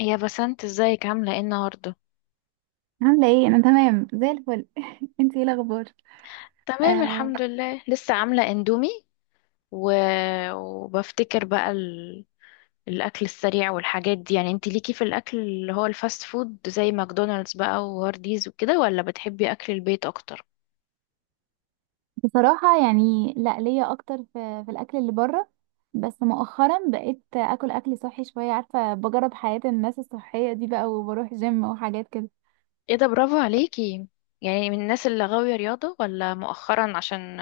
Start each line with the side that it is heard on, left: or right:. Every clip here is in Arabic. left: يا بسنت، ازيك؟ عاملة ايه النهاردة؟
right: عاملة ايه؟ أنا تمام زي الفل. انتي ايه الأخبار؟
left: تمام
right: آه،
left: الحمد لله، لسه عاملة اندومي و... وبفتكر بقى الأكل السريع والحاجات دي. يعني انتي ليكي في الأكل اللي هو الفاست فود زي ماكدونالدز بقى وهارديز وكده، ولا بتحبي أكل البيت أكتر؟
right: بصراحة يعني لا، ليا أكتر في الأكل اللي بره. بس مؤخرا بقيت أكل أكل صحي شوية، عارفة بجرب حياة الناس الصحية دي بقى وبروح جيم وحاجات كده.
left: ايه ده، برافو عليكي. يعني من الناس اللي غاوية رياضة، ولا مؤخرا عشان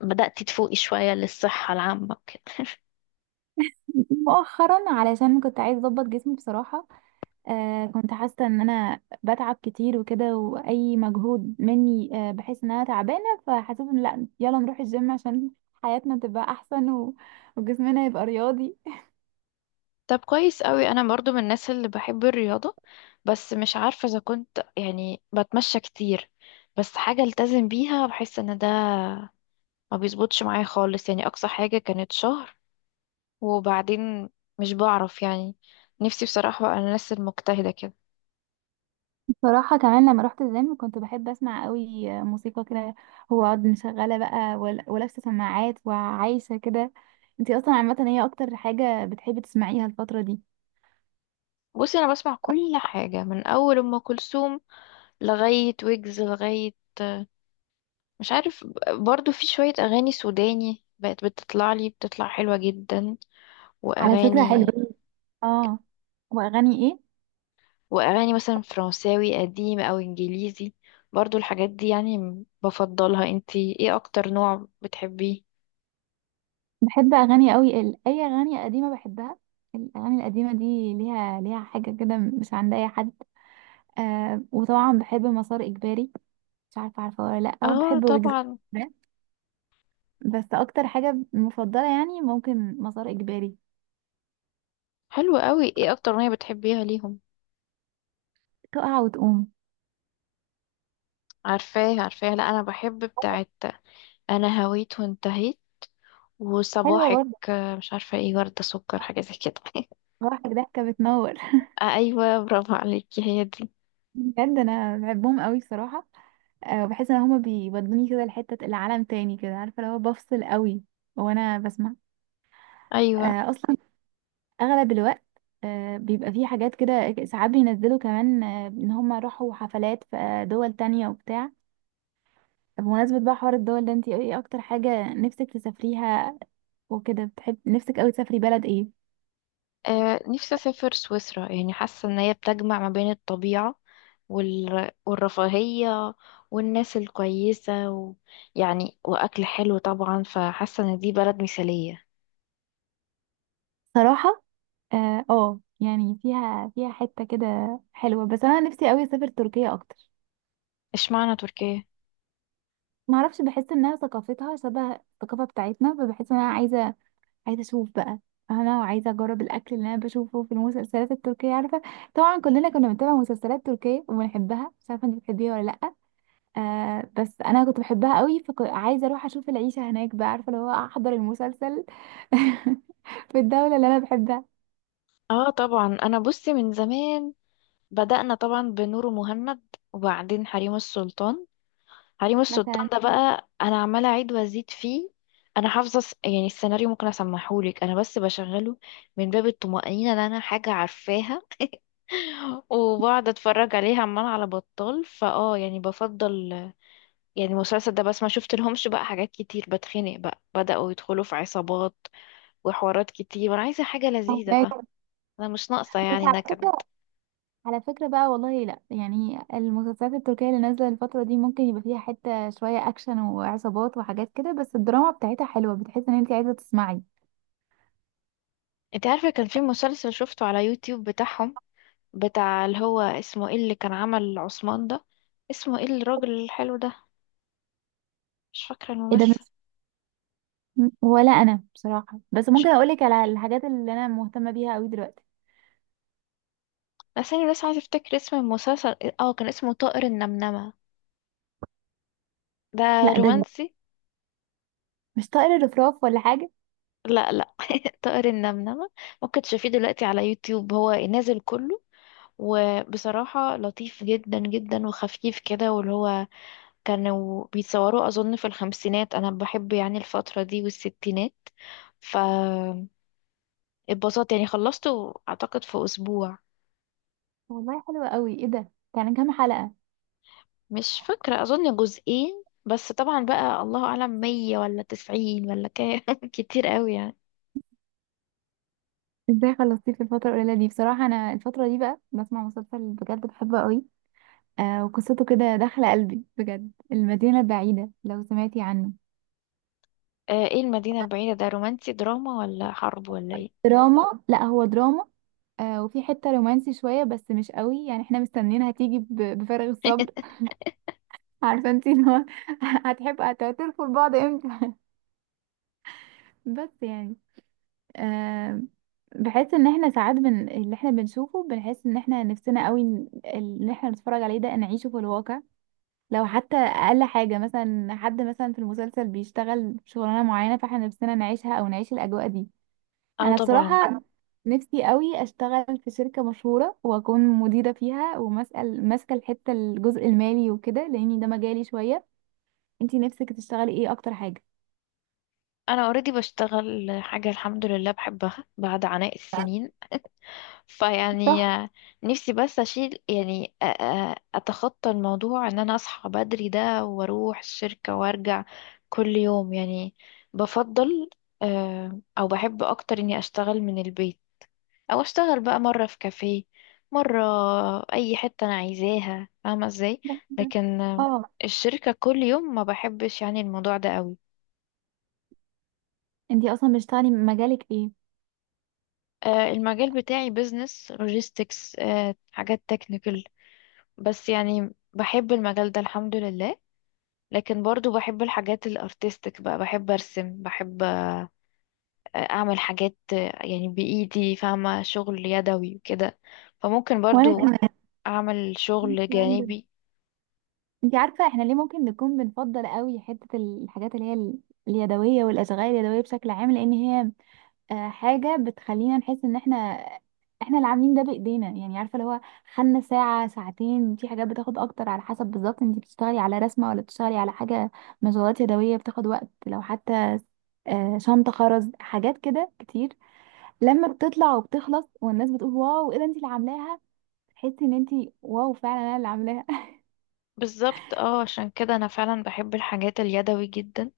left: بدأتي تفوقي شوية للصحة العامة كده؟
right: مؤخرا علشان كنت عايزة أظبط جسمي بصراحة. آه، كنت حاسة إن أنا بتعب كتير وكده، وأي مجهود مني بحس إن أنا تعبانة، فحسيت إن لا، يلا نروح الجيم عشان حياتنا تبقى أحسن وجسمنا يبقى رياضي.
left: طب كويس قوي، انا برضو من الناس اللي بحب الرياضة، بس مش عارفة اذا كنت يعني بتمشى كتير. بس حاجة التزم بيها، بحس ان ده ما بيظبطش معايا خالص. يعني اقصى حاجة كانت شهر وبعدين مش بعرف يعني. نفسي بصراحة بقى الناس المجتهدة كده.
right: صراحة كمان لما رحت الجيم كنت بحب اسمع قوي موسيقى كده، واقعد مشغلة بقى ولابسة سماعات وعايشة كده. انتي اصلا عامة هي اكتر حاجة بتحبي تسمعيها الفترة دي؟
left: بصي، انا بسمع كل حاجة، من اول ام كلثوم لغاية ويجز، لغاية مش عارف. برضو في شوية اغاني سوداني بقت بتطلع لي، بتطلع حلوة جدا.
right: على فكرة
left: واغاني،
right: حلوة. اه. واغاني ايه؟
left: واغاني مثلا فرنساوي قديم او انجليزي، برضو الحاجات دي يعني. بفضلها. انتي ايه اكتر نوع بتحبيه؟
right: بحب اغاني قوي، اي اغاني قديمة بحبها. الاغاني القديمة دي ليها ليها حاجة كده مش عند اي حد. آه، وطبعا بحب مسار اجباري، مش عارفة عارفة ولا لا،
left: اه
right: وبحب ويجز.
left: طبعا.
right: بس اكتر حاجة مفضلة يعني ممكن مسار اجباري.
left: حلو قوي، ايه اكتر اغنيه بتحبيها ليهم؟
right: تقع وتقوم.
left: عارفاه عارفاه، لا انا بحب بتاعت انا هويت وانتهيت،
right: حلوة
left: وصباحك.
right: برضه.
left: مش عارفه ايه، ورده سكر، حاجه زي كده.
right: صراحة ضحكة بتنور.
left: آه، ايوه، برافو عليكي، هي دي.
right: بجد انا بحبهم قوي بصراحة. أه بحس ان هما بيودوني كده لحتة العالم تاني كده، عارفة لو بفصل قوي وانا بسمع.
left: ايوه.
right: أه اصلا اغلب الوقت. أه بيبقى فيه حاجات كده ساعات بينزلوا كمان، أه ان هما راحوا حفلات في دول تانية وبتاع. بمناسبة بقى حوار الدول ده، انتي ايه اكتر حاجة نفسك تسافريها وكده؟ بتحب نفسك قوي تسافري بلد ايه؟
left: آه، نفسي أسافر سويسرا. يعني حاسة إن هي بتجمع ما بين الطبيعة والرفاهية والناس الكويسة يعني وأكل حلو طبعا، فحاسة إن دي بلد مثالية.
right: صراحة اه، يعني فيها فيها حتة كده حلوة، بس انا نفسي قوي اسافر تركيا اكتر.
left: اشمعنى تركيا؟
right: ما اعرفش، بحس انها ثقافتها شبه الثقافة بتاعتنا، فبحس ان انا عايزة اشوف بقى. انا عايزة اجرب الاكل اللي انا بشوفه في المسلسلات التركية، عارفة؟ طبعا كلنا كنا بنتابع مسلسلات تركية وبنحبها، مش عارفة انت بتحبيها ولا لأ. آه، بس انا كنت بحبها قوي، فعايزة اروح اشوف العيشة هناك بقى، عارفة اللي هو احضر المسلسل في الدولة اللي انا بحبها.
left: اه طبعا. أنا بصي من زمان بدأنا، طبعا، بنور مهند، وبعدين حريم السلطان. حريم السلطان
right: مثلا
left: ده بقى أنا عمالة أعيد وأزيد فيه. أنا حافظة يعني السيناريو، ممكن أسمحهولك. أنا بس بشغله من باب الطمأنينة إن أنا حاجة عارفاها، وبقعد اتفرج عليه عمال على بطال. فاه، يعني بفضل يعني المسلسل ده بس. ما شفت لهمش بقى حاجات كتير بتخنق بقى، بدأوا يدخلوا في عصابات وحوارات كتير، وانا عايزة حاجة لذيذة
right: هناك.
left: بقى. انا مش ناقصة
right: بس
left: يعني
right: على
left: نكد.
right: فكرة، على فكرة بقى والله لا، يعني المسلسلات التركية اللي نازلة الفترة دي ممكن يبقى فيها حتة شوية أكشن وعصابات وحاجات كده، بس الدراما بتاعتها حلوة، بتحس إن أنت عايزة تسمعي.
left: انت عارفة، كان في مسلسل شفته على يوتيوب بتاعهم، بتاع اللي هو اسمه ايه، اللي كان عمل عثمان ده. اسمه ايه الراجل الحلو ده؟ مش فاكرة
right: ايه ده؟
left: الممثل.
right: بس ولا أنا بصراحة، بس
left: مش-
right: ممكن أقولك على الحاجات اللي أنا مهتمة بيها أوي دلوقتي.
left: بس انا بس عايزة افتكر اسم المسلسل. اه كان اسمه طائر النمنمة ده،
right: لا
left: رومانسي.
right: مش طائر الرفراف ولا حاجة؟
left: لا لا، طائر النمنمة. ممكن تشوفيه دلوقتي على يوتيوب، هو نازل كله. وبصراحة لطيف جدا جدا وخفيف كده، واللي هو كانوا بيتصوروا أظن في الخمسينات. أنا بحب يعني الفترة دي والستينات، فاتبسطت. يعني خلصته أعتقد في أسبوع.
right: والله حلوة أوي. ايه ده، يعني كام حلقة؟
left: مش فاكرة، أظن جزئين بس، طبعا بقى الله أعلم، مية ولا تسعين ولا كام، كتير قوي يعني.
right: ازاي خلصتيه في الفترة القليلة دي؟ بصراحة أنا الفترة دي بقى بسمع مسلسل بجد بحبه أوي. آه، وقصته كده داخلة قلبي بجد، المدينة البعيدة، لو سمعتي عنه.
left: آه، ايه المدينة البعيدة ده، رومانسي دراما ولا حرب ولا ايه؟
right: دراما، لا هو دراما. آه، وفي حتة رومانسي شوية بس مش قوي، يعني احنا مستنيين هتيجي بفارغ الصبر. عارفة انتي اللي هو هتحب هتعترفوا لبعض امتى. بس يعني آه، بحس ان احنا ساعات اللي احنا بنشوفه بنحس ان احنا نفسنا قوي اللي احنا بنتفرج عليه ده نعيشه في الواقع. لو حتى اقل حاجة مثلا، حد مثلا في المسلسل بيشتغل شغلانة معينة، فاحنا نفسنا نعيشها او نعيش الاجواء دي.
left: اه
right: انا
left: طبعا.
right: بصراحه نفسي قوي اشتغل في شركه مشهوره واكون مديره فيها، ومسأل ماسكه الحته الجزء المالي وكده، لاني ده مجالي شويه. انتي نفسك تشتغلي ايه اكتر حاجه؟
left: انا اوريدي بشتغل حاجه الحمد لله بحبها بعد عناء السنين.
right: صح.
left: فيعني نفسي بس اشيل يعني اتخطى الموضوع ان انا اصحى بدري ده واروح الشركه وارجع كل يوم يعني. بفضل، آه، او بحب اكتر اني اشتغل من البيت، او اشتغل بقى مره في كافيه، مره اي حته انا عايزاها، فاهمه ازاي؟ لكن
right: اه،
left: الشركه كل يوم ما بحبش يعني الموضوع ده قوي.
right: انتي اصلا بتشتغلي مجالك ايه؟
left: آه، المجال بتاعي بيزنس لوجيستكس، حاجات تكنيكال. بس يعني بحب المجال ده الحمد لله. لكن برضو بحب الحاجات الارتستيك بقى، بحب ارسم، بحب اعمل حاجات، يعني بايدي، فاهمة، شغل يدوي وكده. فممكن
right: وانا
left: برضو
right: كمان.
left: اعمل شغل
right: تمام.
left: جانبي.
right: انتي عارفه احنا ليه ممكن نكون بنفضل قوي حته الحاجات اليدويه والاشغال اليدويه بشكل عام؟ لان هي آه، حاجة بتخلينا نحس ان احنا اللي عاملين ده بايدينا، يعني عارفة اللي هو خدنا ساعة ساعتين في حاجات، بتاخد اكتر على حسب بالظبط انت بتشتغلي على رسمة ولا بتشتغلي على حاجة. مشغولات يدوية بتاخد وقت، لو حتى آه، شنطة خرز، حاجات كده كتير. لما بتطلع وبتخلص والناس بتقول واو ايه ده انت اللي عاملاها، تحسي ان انت واو فعلا انا اللي عاملاها.
left: بالظبط، اه، عشان كده انا فعلا بحب الحاجات اليدوي جدا،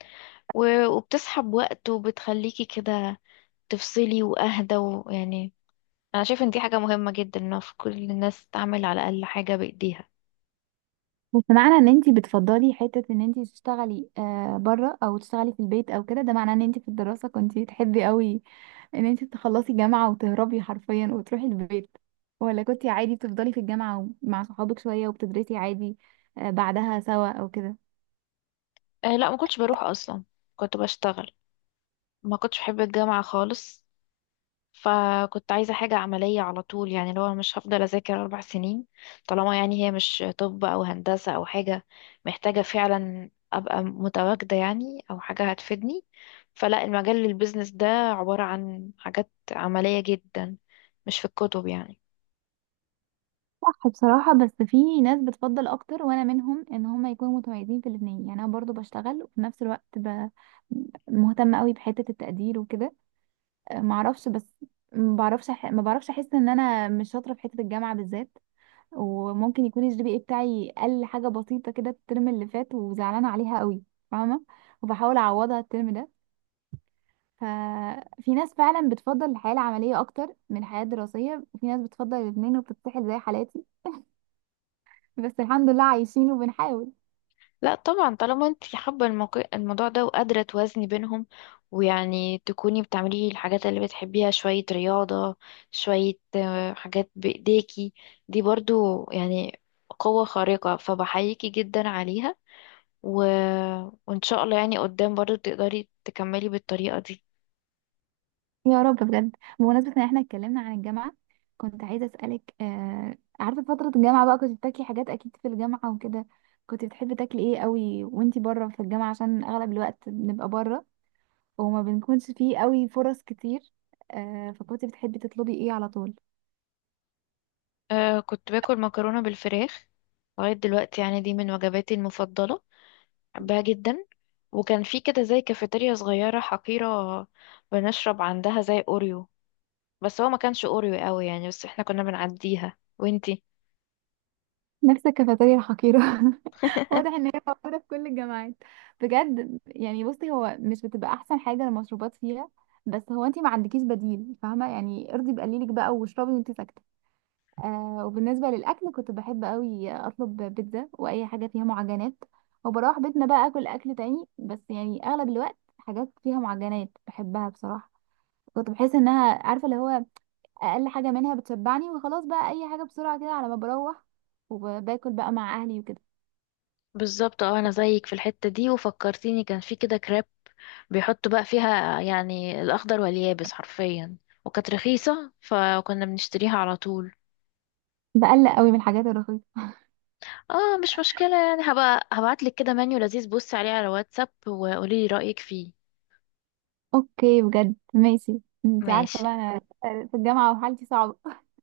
left: وبتسحب وقت وبتخليكي كده تفصلي واهدى، ويعني انا شايف ان دي حاجه مهمه جدا، ان في كل الناس تعمل على الاقل حاجه بايديها.
right: بس معنى ان انتي بتفضلي حتة ان انتي تشتغلي آه بره او تشتغلي في البيت او كده، ده معناه ان انتي في الدراسة كنتي تحبي قوي ان انتي تخلصي جامعة وتهربي حرفيا وتروحي البيت؟ ولا كنتي عادي بتفضلي في الجامعة مع صحابك شوية وبتدرسي عادي، آه، بعدها سوا او كده؟
left: أه لا، ما كنتش بروح اصلا، كنت بشتغل. ما كنتش بحب الجامعه خالص، فكنت عايزه حاجه عمليه على طول. يعني لو أنا مش هفضل اذاكر اربع سنين، طالما يعني هي مش طب او هندسه او حاجه محتاجه فعلا ابقى متواجده يعني، او حاجه هتفيدني، فلا. المجال البيزنس ده عباره عن حاجات عمليه جدا، مش في الكتب يعني.
right: صح، بصراحة بس في ناس بتفضل أكتر وأنا منهم إن هما يكونوا متميزين في الاتنين. يعني أنا برضو بشتغل وفي نفس الوقت مهتمة قوي بحتة التقدير وكده. ما اعرفش بس، ما بعرفش احس ان انا مش شاطره في حته الجامعه بالذات. وممكن يكون الـ GPA بتاعي قل حاجه بسيطه كده الترم اللي فات وزعلانه عليها قوي، فاهمه؟ وبحاول اعوضها الترم ده. ففي ناس فعلا بتفضل الحياه العمليه اكتر من الحياه الدراسيه، وفي ناس بتفضل الاثنين وبتتسحل زي حالاتي. بس الحمد لله عايشين وبنحاول.
left: لا طبعا، طالما انت حابة الموقع الموضوع ده وقادرة توازني بينهم، ويعني تكوني بتعملي الحاجات اللي بتحبيها، شوية رياضة، شوية، آه، حاجات بإيديكي، دي برضو يعني قوة خارقة، فبحييكي جدا عليها. و... وإن شاء الله يعني قدام برضو تقدري تكملي بالطريقة دي.
right: يا رب، بجد. بمناسبة ان احنا اتكلمنا عن الجامعة، كنت عايزة اسألك آه، عارفة فترة الجامعة بقى كنت بتاكلي حاجات اكيد في الجامعة وكده، كنت بتحبي تاكلي ايه قوي وانتي بره في الجامعة؟ عشان اغلب الوقت بنبقى بره وما بنكونش فيه قوي فرص كتير، آه، فكنت بتحبي تطلبي ايه على طول؟
left: أه، كنت باكل مكرونة بالفراخ لغاية دلوقتي. يعني دي من وجباتي المفضلة، بحبها جدا. وكان في كده زي كافيتيريا صغيرة حقيرة، بنشرب عندها زي أوريو، بس هو ما كانش أوريو قوي يعني، بس احنا كنا بنعديها. وانتي؟
right: نفس الكافيتيريا الحقيرة. واضح ان هي موجودة في كل الجامعات. بجد، يعني بصي هو مش بتبقى احسن حاجة المشروبات فيها، بس هو انتي ما عندكيش بديل، فاهمة؟ يعني ارضي بقليلك بقى واشربي وانتي ساكتة. آه، وبالنسبة للأكل كنت بحب قوي أطلب بيتزا وأي حاجة فيها معجنات، وبروح بيتنا بقى أكل أكل تاني، بس يعني أغلب الوقت حاجات فيها معجنات بحبها بصراحة. كنت بحس إنها عارفة اللي هو أقل حاجة منها بتشبعني وخلاص بقى، أي حاجة بسرعة كده على ما بروح وباكل بقى مع أهلي وكده.
left: بالظبط، اه، انا زيك في الحتة دي. وفكرتيني، كان في كده كريب بيحطوا بقى فيها يعني الأخضر واليابس حرفيا، وكانت رخيصة، فكنا بنشتريها على طول.
right: بقلق قوي من الحاجات الرخيصة.
left: اه مش مشكلة، يعني هبقى هبعتلك كده منيو لذيذ، بصي عليه على واتساب وقوليلي رأيك فيه.
right: أوكي بجد ماشي. انت عارفة
left: ماشي.
right: بقى أنا في الجامعة وحالتي صعبة.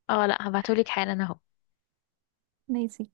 left: اه لا، هبعتهولك حالا اهو.
right: ماشي.